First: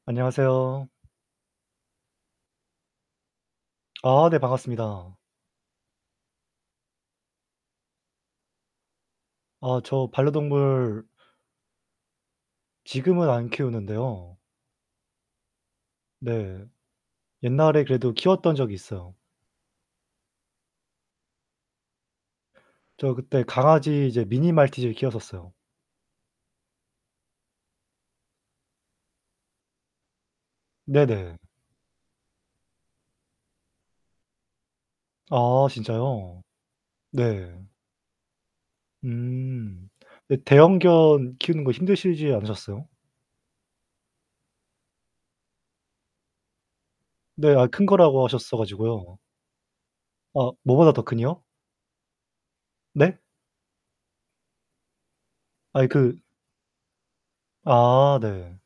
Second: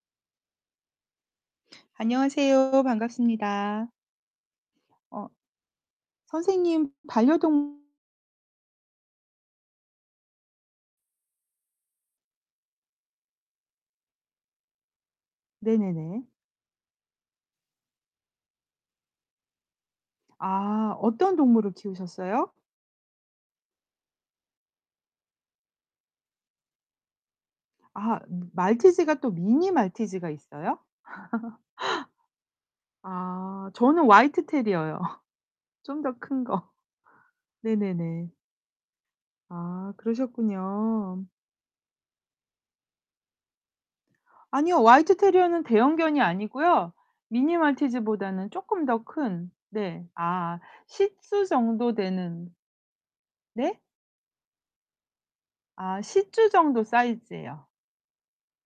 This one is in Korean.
안녕하세요. 안녕하세요. 반갑습니다. 아 네 반갑습니다. 어 선생님 반려동 아 저 반려동물 지금은 안 키우는데요. 네네네. 네. 옛날에 그래도 키웠던 적이 있어요. 아 어떤 동물을 키우셨어요? 저 그때 강아지 이제 미니 말티즈를 키웠었어요. 아 말티즈가 또 미니 말티즈가 있어요? 네네. 아 저는 화이트 테리어요. 아 좀 더 진짜요? 큰 거. 네. 네네네. 음. 아 근데 그러셨군요. 대형견 키우는 거 힘드시지 않으셨어요? 아니요. 화이트 테리어는 대형견이 아니고요. 네, 미니 아 큰 거라고 말티즈보다는 하셨어 쪼끔 더 가지고요. 큰. 네. 아 아아 뭐보다 더 큰이요? 시츄 정도 되는. 네? 네? 아니 아 그 시츄 정도 사이즈예요. 아 네.